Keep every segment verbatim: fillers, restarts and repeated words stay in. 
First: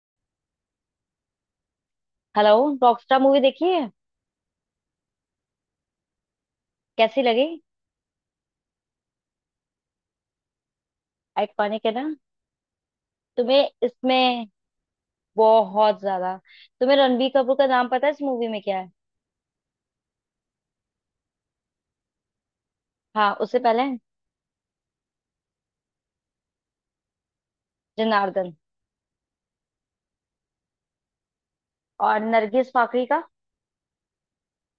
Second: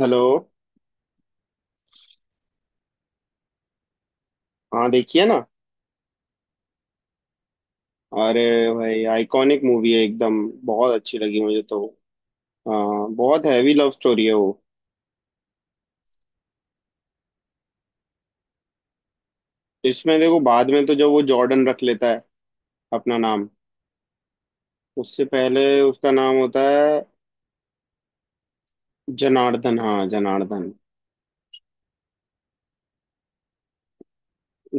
Hello. Hello. Rockstar movie देखी है? हाँ देखिए ना। कैसी लगी? अरे भाई आइकॉनिक मूवी है एकदम। बहुत अच्छी लगी मुझे तो। आइकॉनिक है ना। हाँ बहुत तुम्हें हैवी लव स्टोरी है इसमें वो। बहुत ज्यादा तुम्हें रणबीर कपूर का नाम पता है इस मूवी में क्या है? इसमें देखो बाद में तो जब वो जॉर्डन रख लेता है अपना हाँ, नाम। उससे पहले उससे पहले उसका नाम होता है जनार्दन। जनार्दन। हाँ जनार्दन। और नरगिस फाकरी का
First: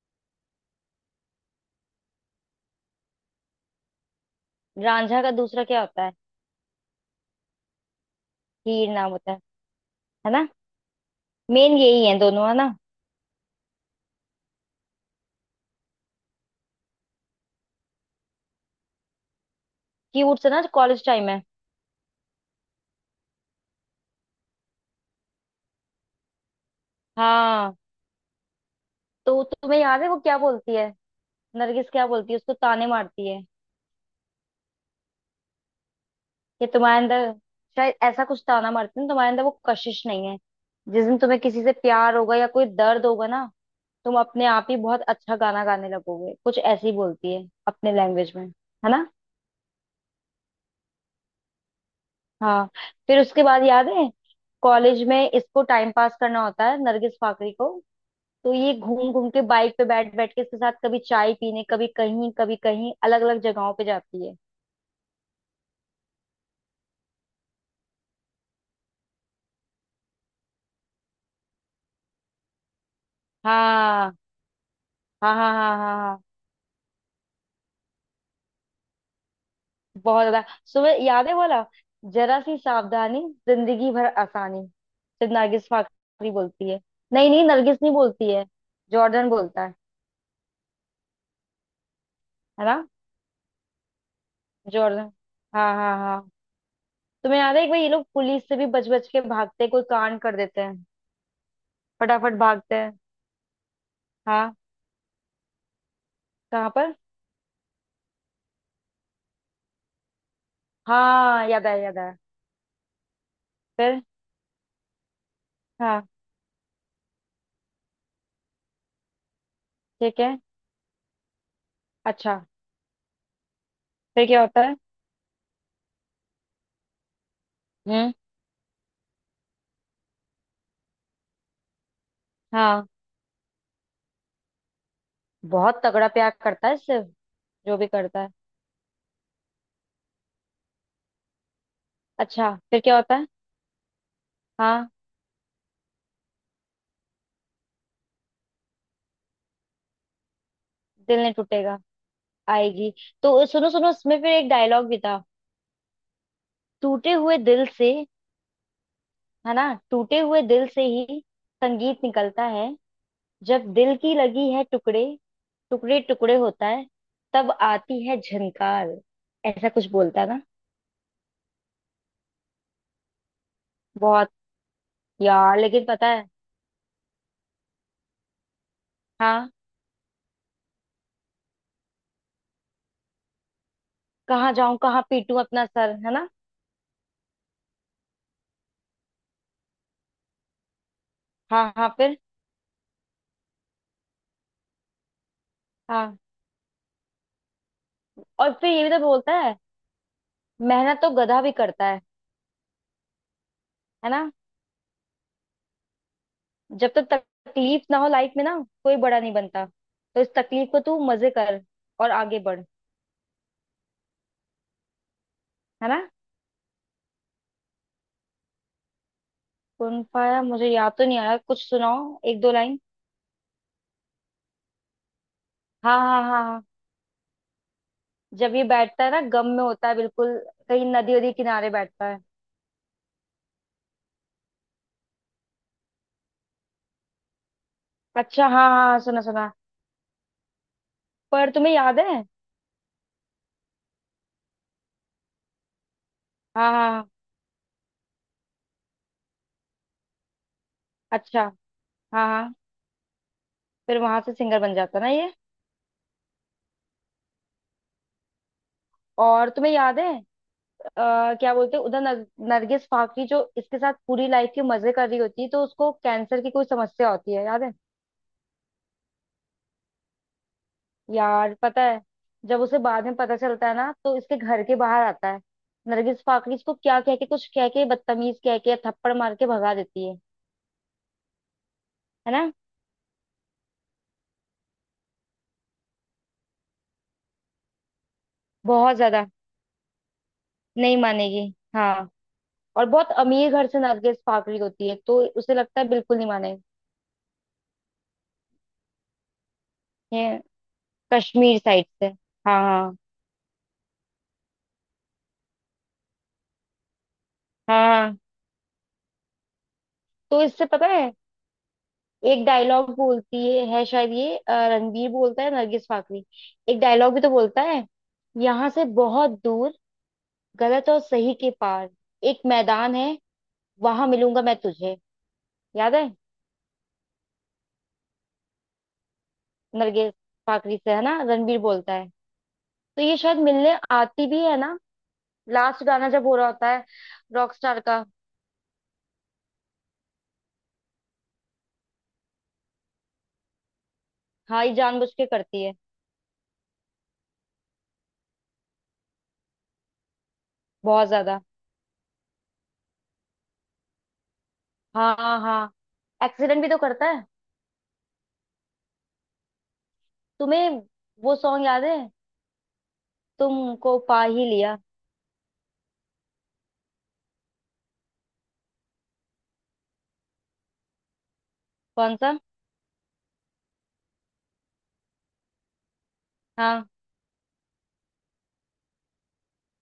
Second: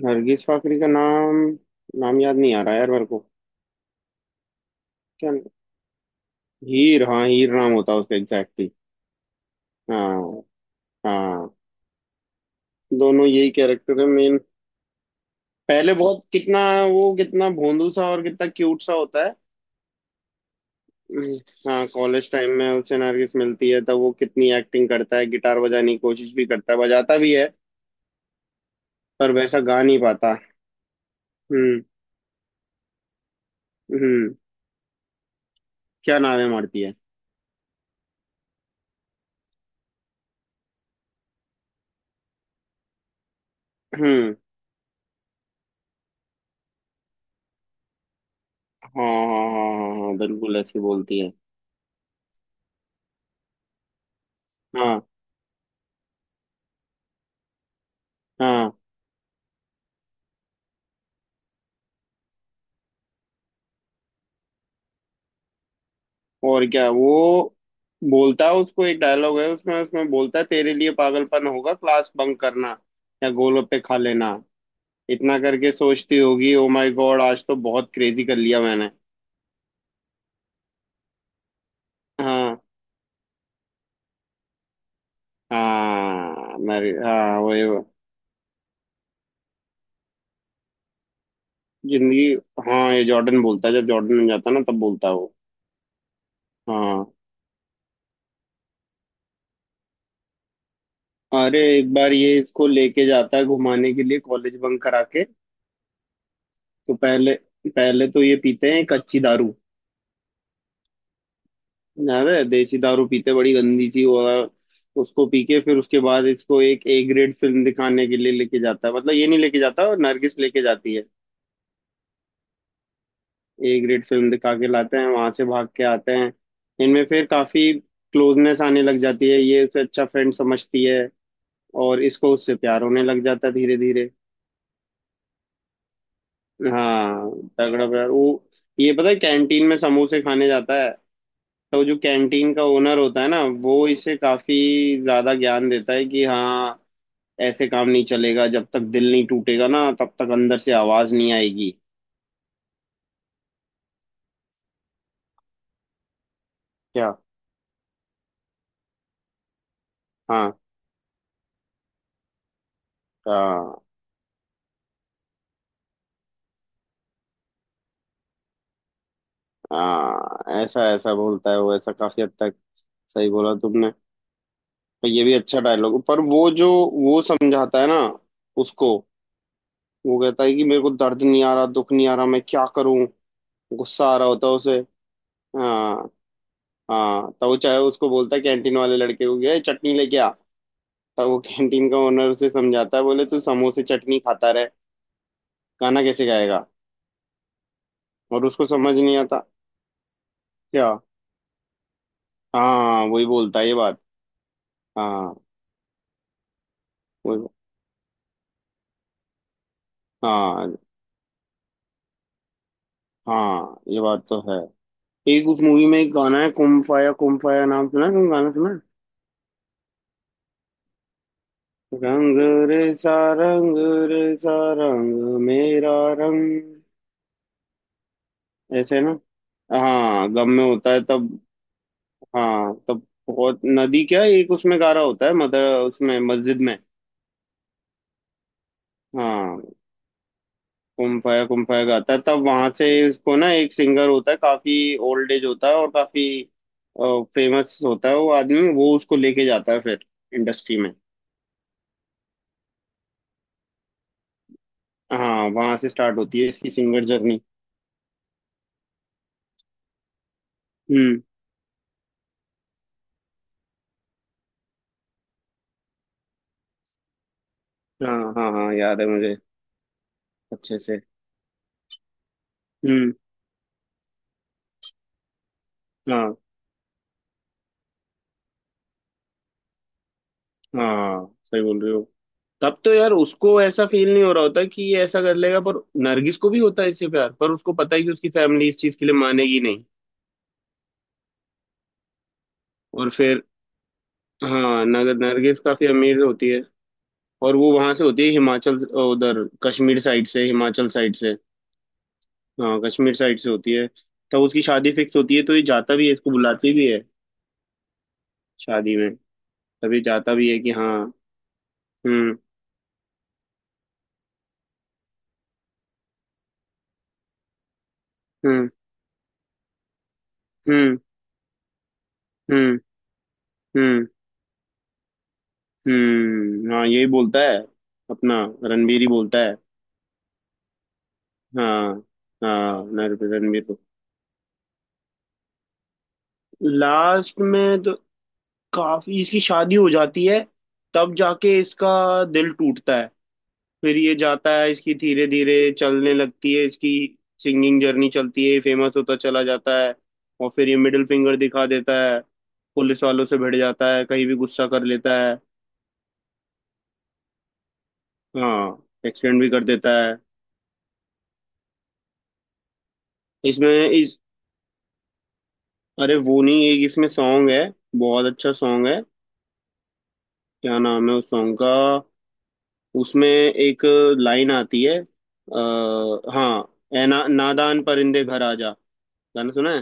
नरगिस फाकरी का नाम, नाम याद नहीं आ रहा यार मेरे को। रांझा क्या? का दूसरा क्या होता है? हीर, हाँ हीर नाम होता है उसका एग्जैक्टली। हीर नाम होता है। है हाँ। ना। हाँ। मेन यही है दोनों, है ना। दोनों यही कैरेक्टर है मेन। पहले बहुत कितना, वो कितना भोंदू सा और कितना क्यूट सा होता है। क्यूट से ना, कॉलेज टाइम हम्म, है। हाँ कॉलेज टाइम में उसे नरगिस मिलती है तब वो कितनी एक्टिंग करता है, गिटार बजाने की कोशिश भी करता है, बजाता भी है। हाँ, पर तो वैसा तुम्हें गा नहीं याद है वो पाता। क्या बोलती है? हम्म। नरगिस क्या बोलती है, उसको ताने मारती है। हम्म। क्या नारे ये मारती है? तुम्हारे अंदर शायद ऐसा कुछ था ना मार्टिन, तुम्हारे अंदर वो कशिश नहीं है। जिस दिन तुम्हें किसी से प्यार होगा या कोई दर्द होगा ना, तुम हम्म। अपने आप ही बहुत अच्छा गाना गाने लगोगे। कुछ ऐसे ही बोलती है अपने लैंग्वेज में, हाँ है ना। हाँ हाँ। हाँ हाँ बिल्कुल ऐसे बोलती है। हाँ। फिर उसके बाद याद है, कॉलेज हाँ। में इसको टाइम पास करना होता है नरगिस फाकरी को। तो हाँ। ये घूम घूम के बाइक पे बैठ बैठ के इसके साथ कभी चाय पीने, कभी कहीं कभी कहीं अलग अलग जगहों पे जाती है। और क्या वो बोलता है उसको, एक डायलॉग है उसमें उसमें बोलता है तेरे लिए पागलपन होगा क्लास बंक करना या गोलगप्पे खा हाँ लेना। हाँ इतना हाँ करके हाँ हाँ। सोचती हाँ, होगी ओ माय गॉड, आज तो बहुत क्रेजी कर लिया मैंने। बहुत ज्यादा। सुबह याद है बोला, जरा हाँ। सी सावधानी, जिंदगी भर आसानी, सिर्फ नरगिस फाकरी हाँ बोलती है। मैरी नहीं हाँ नहीं, वो ये। नरगिस नहीं बोलती है, जॉर्डन बोलता है जिंदगी। है ना। हाँ ये जॉर्डन बोलता है, जब जॉर्डन में जाता है ना तब जॉर्डन, बोलता है वो। हाँ हाँ हाँ। हाँ। तुम्हें याद है एक बार ये लोग पुलिस से भी बच बच के भागते हैं, कोई कांड कर देते हैं। अरे एक बार ये फटाफट इसको भागते हैं। लेके जाता है घुमाने के लिए कॉलेज हाँ, बंक करा के। कहाँ तो पर? पहले पहले तो ये पीते हैं कच्ची दारू। हाँ, याद आया याद आया। अरे देसी दारू पीते, बड़ी गंदी फिर। चीज। और उसको पी के फिर उसके हाँ, बाद इसको एक ए ग्रेड फिल्म दिखाने के लिए लेके जाता है, मतलब ये नहीं लेके जाता, ठीक है। नरगिस लेके जाती है। अच्छा, ए ग्रेड फिर फिल्म क्या दिखा होता के है? लाते हैं, वहां से भाग के आते हैं। इनमें फिर काफी हम्म। क्लोजनेस आने लग जाती है, ये उसे अच्छा फ्रेंड समझती है और इसको उससे प्यार हाँ, होने लग जाता है धीरे धीरे। बहुत तगड़ा प्यार करता है सिर्फ हाँ जो तगड़ा भी प्यार वो। करता है। ये पता है कैंटीन में समोसे खाने जाता है तो जो अच्छा, कैंटीन का फिर क्या ओनर होता होता है? है ना, वो इसे काफी हाँ, ज्यादा ज्ञान देता है कि हाँ, ऐसे काम नहीं चलेगा, जब तक दिल नहीं टूटेगा ना तब तक अंदर से आवाज दिल नहीं नहीं आएगी। टूटेगा। आएगी। तो सुनो सुनो, उसमें फिर एक डायलॉग भी था, क्या? टूटे हुए दिल से, है ना। टूटे हुए हाँ दिल से ही संगीत निकलता है। जब हाँ दिल की लगी है टुकड़े टुकड़े टुकड़े होता है, तब आती है झनकार। ऐसा कुछ बोलता है ना। हाँ ऐसा ऐसा बोलता है वो, ऐसा काफी हद तक सही बोला तुमने। बहुत। पर ये भी यार अच्छा लेकिन डायलॉग, पता पर है, वो जो वो समझाता है ना उसको। हाँ, वो कहता है कि मेरे को दर्द नहीं आ रहा, दुख नहीं आ रहा, मैं क्या करूं, गुस्सा आ रहा होता कहाँ है उसे। जाऊं कहाँ पीटूं अपना सर, हाँ। है ना। हाँ तो वो चाहे उसको बोलता है कैंटीन वाले लड़के को, गया चटनी लेके आ। तो वो हाँ हाँ, कैंटीन का फिर। ओनर उसे समझाता है, बोले तू समोसे चटनी खाता रहे गाना हाँ। कैसे गाएगा। और और उसको फिर ये भी समझ तो नहीं बोलता आता। है, क्या? मेहनत तो गधा भी करता है हाँ वही बोलता है ये बात। है ना। हाँ। जब तक वही। तकलीफ ना हो लाइफ में ना, कोई बड़ा नहीं बनता। तो इस तकलीफ हाँ को तू मजे कर और आगे बढ़। हाँ ये बात तो है। एक उस मूवी है में ना। एक गाना है, कुम फाया कुम फाया नाम, सुना है? तुम गाना सुना है? कौन पाया मुझे याद तो नहीं आया, कुछ सुनाओ रंग एक दो लाइन। रे सा, रंग रे सा, रंग मेरा हाँ हाँ हाँ रंग। हाँ। जब ये ऐसे है बैठता ना। है ना गम में होता है हाँ बिल्कुल। गम में कहीं होता है नदी तब। वदी किनारे बैठता है। हाँ तब। बहुत नदी क्या है, एक उसमें गारा होता है, मदर, उसमें मस्जिद में। अच्छा, हाँ हाँ हाँ, सुना सुना। हाँ। कुम फाया पर कुम तुम्हें फाया याद गाता है, है, तब वहां से इसको ना एक सिंगर होता है काफी ओल्ड एज, होता है और काफी हाँ हाँ हाँ। फेमस होता है वो आदमी, वो उसको लेके जाता है फिर इंडस्ट्री में। अच्छा, हाँ हाँ। फिर वहां से सिंगर बन जाता ना ये। हाँ वहां से स्टार्ट होती है इसकी सिंगर जर्नी। और तुम्हें याद है, हम्म। अ, क्या बोलते हैं उधर, नर, नरगिस फाकरी जो इसके साथ पूरी लाइफ के मजे कर रही होती है, तो उसको कैंसर की कोई समस्या होती है, याद है। हाँ हाँ हाँ याद है मुझे, अच्छे से। यार पता है, जब उसे बाद हम्म। में पता चलता है ना तो इसके घर के बाहर आता है। नरगिस हाँ फाकरी इसको क्या कह के, कुछ कह के बदतमीज कह के थप्पड़ मार के भगा देती है हाँ सही बोल रहे हो। है ना। तब तो यार उसको ऐसा फील नहीं हो रहा होता कि ये ऐसा कर लेगा, पर नरगिस को भी होता है इससे प्यार, पर उसको पता है कि उसकी फैमिली इस चीज बहुत के लिए ज्यादा मानेगी नहीं। नहीं मानेगी। हाँ, और और बहुत फिर, अमीर घर से नरगिस फाकरी हाँ, होती है, नगर तो उसे नरगिस लगता काफी है बिल्कुल अमीर नहीं होती है मानेगी। और वो वहां से होती है हिमाचल, उधर कश्मीर साइड ये से, हिमाचल साइड से। कश्मीर साइड से, हाँ हाँ हाँ कश्मीर साइड से होती है। तब उसकी शादी फिक्स होती है, तो ये जाता भी है, इसको बुलाती भी है हाँ। शादी में, तभी जाता तो भी है इससे कि पता है, हाँ। हम्म। एक डायलॉग बोलती है, है शायद ये, अ, रणबीर बोलता है नरगिस फाकरी। एक डायलॉग भी तो बोलता है, हम्म। यहाँ से बहुत दूर, गलत हम्म। और सही के पार, एक हम्म। मैदान है, हम्म। वहां मिलूंगा मैं तुझे। याद है। हम्म। हाँ यही बोलता है अपना, रणबीर ही बोलता है। नरगिस फाकरी से, है ना, रणबीर हाँ। बोलता है। हाँ तो ये नर- शायद रणबीर मिलने को। आती भी है ना, लास्ट गाना जब हो रहा होता है, लास्ट रॉकस्टार में तो का। काफी, इसकी शादी हो जाती है तब जाके इसका दिल टूटता है। फिर ये जाता हाँ, है, ये इसकी जानबूझ के धीरे करती धीरे है। चलने लगती है इसकी सिंगिंग जर्नी, चलती है, फेमस होता चला जाता है। और फिर ये मिडिल बहुत फिंगर ज्यादा। दिखा देता है, पुलिस वालों से भिड़ जाता है, कहीं भी गुस्सा कर हाँ लेता है। हाँ हाँ, एक्सीडेंट भी तो करता है। हाँ एक्सटेंड भी कर देता है। तुम्हें वो सॉन्ग याद है, इसमें तुमको इस पा ही लिया। अरे वो नहीं, एक इसमें सॉन्ग है, बहुत अच्छा सॉन्ग है, क्या नाम है उस सॉन्ग का। कौन सा? उसमें एक लाइन आती है, आ, हाँ, हाँ। ए ना, नादान परिंदे घर आजा। गाना सुना है?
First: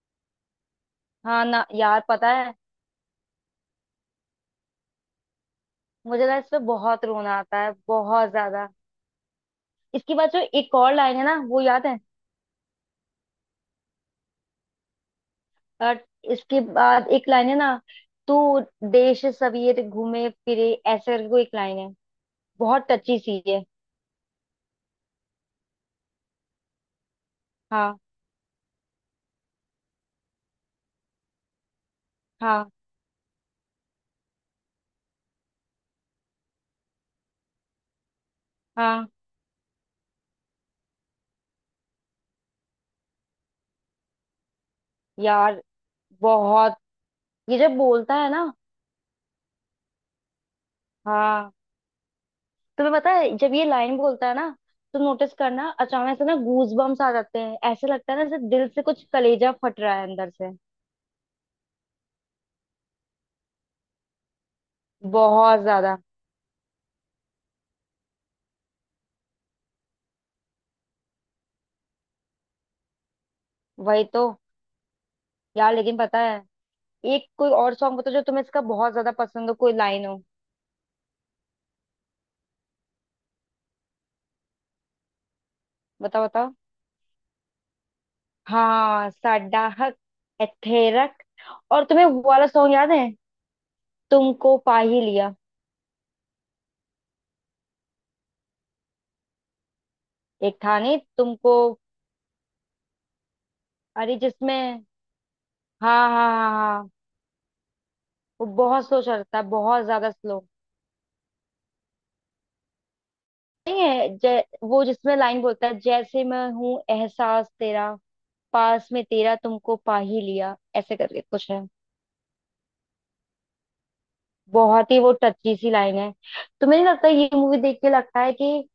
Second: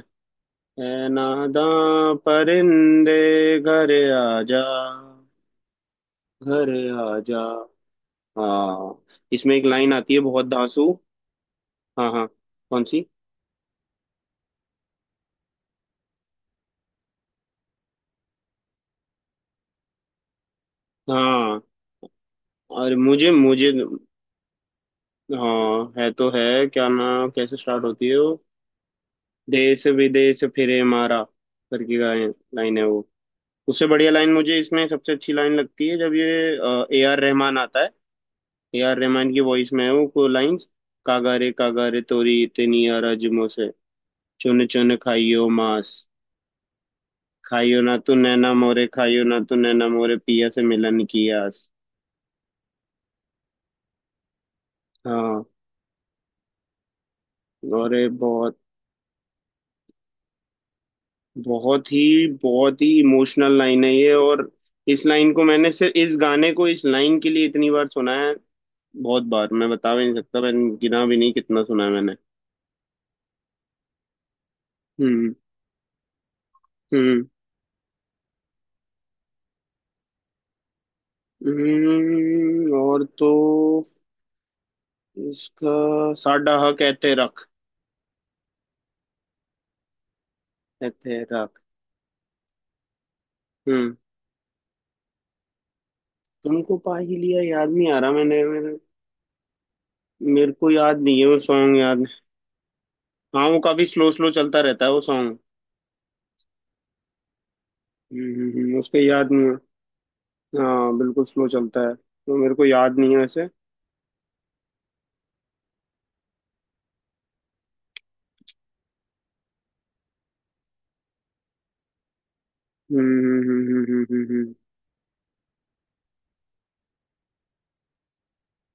ए हाँ ना यार, नादान पता है, परिंदे घर आजा, मुझे ना इस पे घर बहुत रोना आजा। आता है, बहुत ज्यादा। हाँ। इसमें एक लाइन आती इसके है, बाद जो बहुत एक धांसू। और लाइन है ना, वो याद है। हाँ हाँ, कौन सी? और इसके बाद एक लाइन है ना, तू देश सवेर घूमे फिरे, ऐसे करके कोई एक हाँ, लाइन है, बहुत और टची मुझे सी है। मुझे हाँ है तो है। क्या ना, कैसे स्टार्ट हाँ होती है वो? देश विदेश फिरे मारा करके, हाँ लाइन है वो। उससे बढ़िया लाइन, मुझे इसमें सबसे अच्छी लाइन लगती है जब ये ए आर रहमान आता है। ए आर हाँ। रहमान की वॉइस में है वो को लाइंस। कागारे कागारे तोरी इतनी अरजुमों से, चुन चुन खाइयो यार मांस। बहुत, ये जब खाइयो ना बोलता तू है नैना ना, मोरे, खाइयो ना तू नैना मोरे पिया से मिलन की हाँ, आस। तुम्हें पता है जब ये लाइन बोलता है ना, तो नोटिस हाँ करना, अचानक से ना गूज बम्स आ जाते हैं, ऐसे और ये लगता है ना जैसे बहुत, दिल से कुछ, कलेजा फट रहा है अंदर से। बहुत ही बहुत ही इमोशनल लाइन है ये। और इस लाइन को, बहुत मैंने सिर्फ ज्यादा। इस गाने को इस लाइन के लिए इतनी बार सुना है। बहुत बार, मैं बता भी नहीं सकता, मैंने गिना भी नहीं कितना सुना है मैंने। वही तो। हम्म। यार लेकिन पता है, हम्म। एक कोई और सॉन्ग बताओ जो तुम्हें इसका बहुत ज्यादा पसंद हो, कोई लाइन हो। हम्म। और तो इसका बताओ बताओ। साडा हा कहते रख। हाँ साडाहक एथेरक। कहते रख। और तुम्हें वो वाला सॉन्ग याद है, हम्म। तुमको पा ही लिया। तुमको पा ही लिया, याद नहीं आ रहा, मैंने मेरे, मेरे एक को था नहीं याद नहीं है वो तुमको। सॉन्ग याद। हाँ वो काफी स्लो अरे स्लो चलता जिसमें, रहता है वो सॉन्ग। हाँ हाँ हाँ हाँ। हम्म। वो हम्म। हम्म। बहुत उसका स्लो याद चलता है, नहीं। बहुत ज्यादा स्लो। हाँ बिल्कुल स्लो चलता है तो मेरे को याद नहीं है वैसे। नहीं है, जै, वो जिसमें लाइन बोलता है जैसे, मैं हूँ एहसास तेरा, पास में तेरा, तुमको पा ही लिया, ऐसे करके कुछ है। हम्म। हम्म। हम्म। हम्म। हम्म। हम्म। हम्म। बहुत ही वो टची सी लाइन है। तुम्हें नहीं लगता ये मूवी देख के लगता है कि,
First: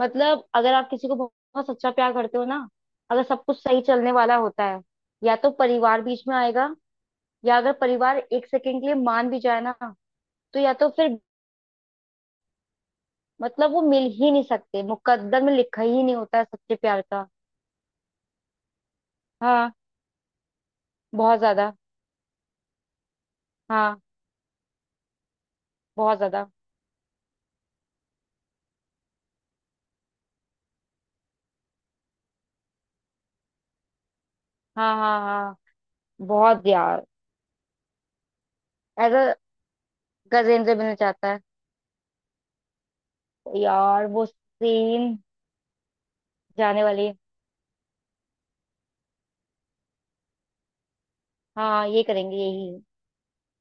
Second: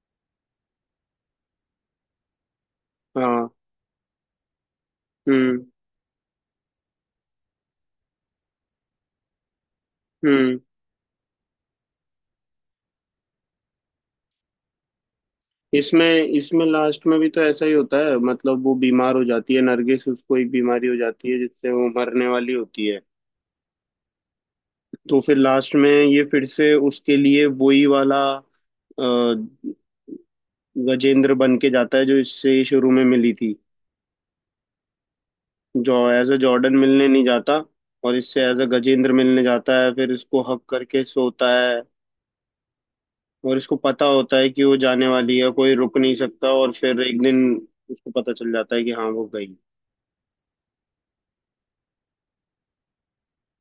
मतलब अगर आप किसी को बहुत सच्चा प्यार करते हो ना, अगर सब हाँ। कुछ सही चलने वाला होता है, या तो हम्म। परिवार बीच में आएगा, या अगर परिवार एक सेकंड के लिए मान भी जाए ना, तो हम्म। या तो फिर, मतलब वो मिल ही नहीं सकते, मुकद्दर में लिखा ही नहीं इसमें होता है इसमें सच्चे प्यार लास्ट में का। भी तो ऐसा ही होता है, मतलब वो बीमार हो जाती है हाँ, नरगिस, उसको एक बीमारी हो जाती है बहुत जिससे ज्यादा। वो मरने वाली होती है। हाँ, तो फिर लास्ट में बहुत ये फिर ज्यादा। से उसके लिए वही वाला अ, गजेंद्र बन के जाता है, जो इससे शुरू में मिली थी। हाँ हाँ हाँ, जो एज अ बहुत। जॉर्डन यार मिलने नहीं जाता और इससे एज अ गजेंद्र ऐसा मिलने जाता है, फिर इसको हक गजेंद्र बनना करके चाहता है। सोता है। और इसको पता यार वो होता है कि वो जाने सीन, वाली है, कोई रुक नहीं सकता, और जाने फिर वाली है। एक दिन उसको पता चल जाता है कि हाँ वो गई। हाँ, ये करेंगे यही।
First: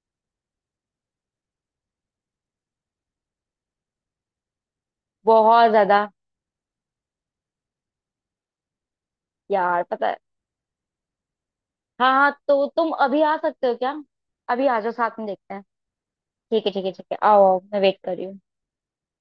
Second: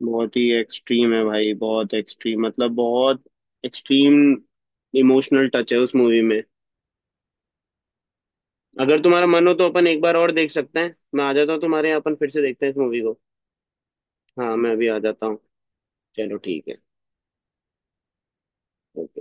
बहुत ही एक्सट्रीम है भाई, बहुत एक्सट्रीम, मतलब बहुत एक्सट्रीम इमोशनल बहुत टच है उस ज्यादा। मूवी में। अगर तुम्हारा मन हो तो यार अपन एक पता, बार और देख सकते हैं, मैं आ जाता हूँ तुम्हारे यहाँ, हाँ अपन फिर हाँ, से देखते तो हैं इस तुम मूवी को। अभी आ सकते हो क्या? हाँ अभी मैं आ अभी जाओ, आ साथ जाता में हूँ। देखते हैं। चलो ठीक ठीक है है। ठीक है ठीक है, आओ आओ, मैं वेट कर रही हूँ। ओके।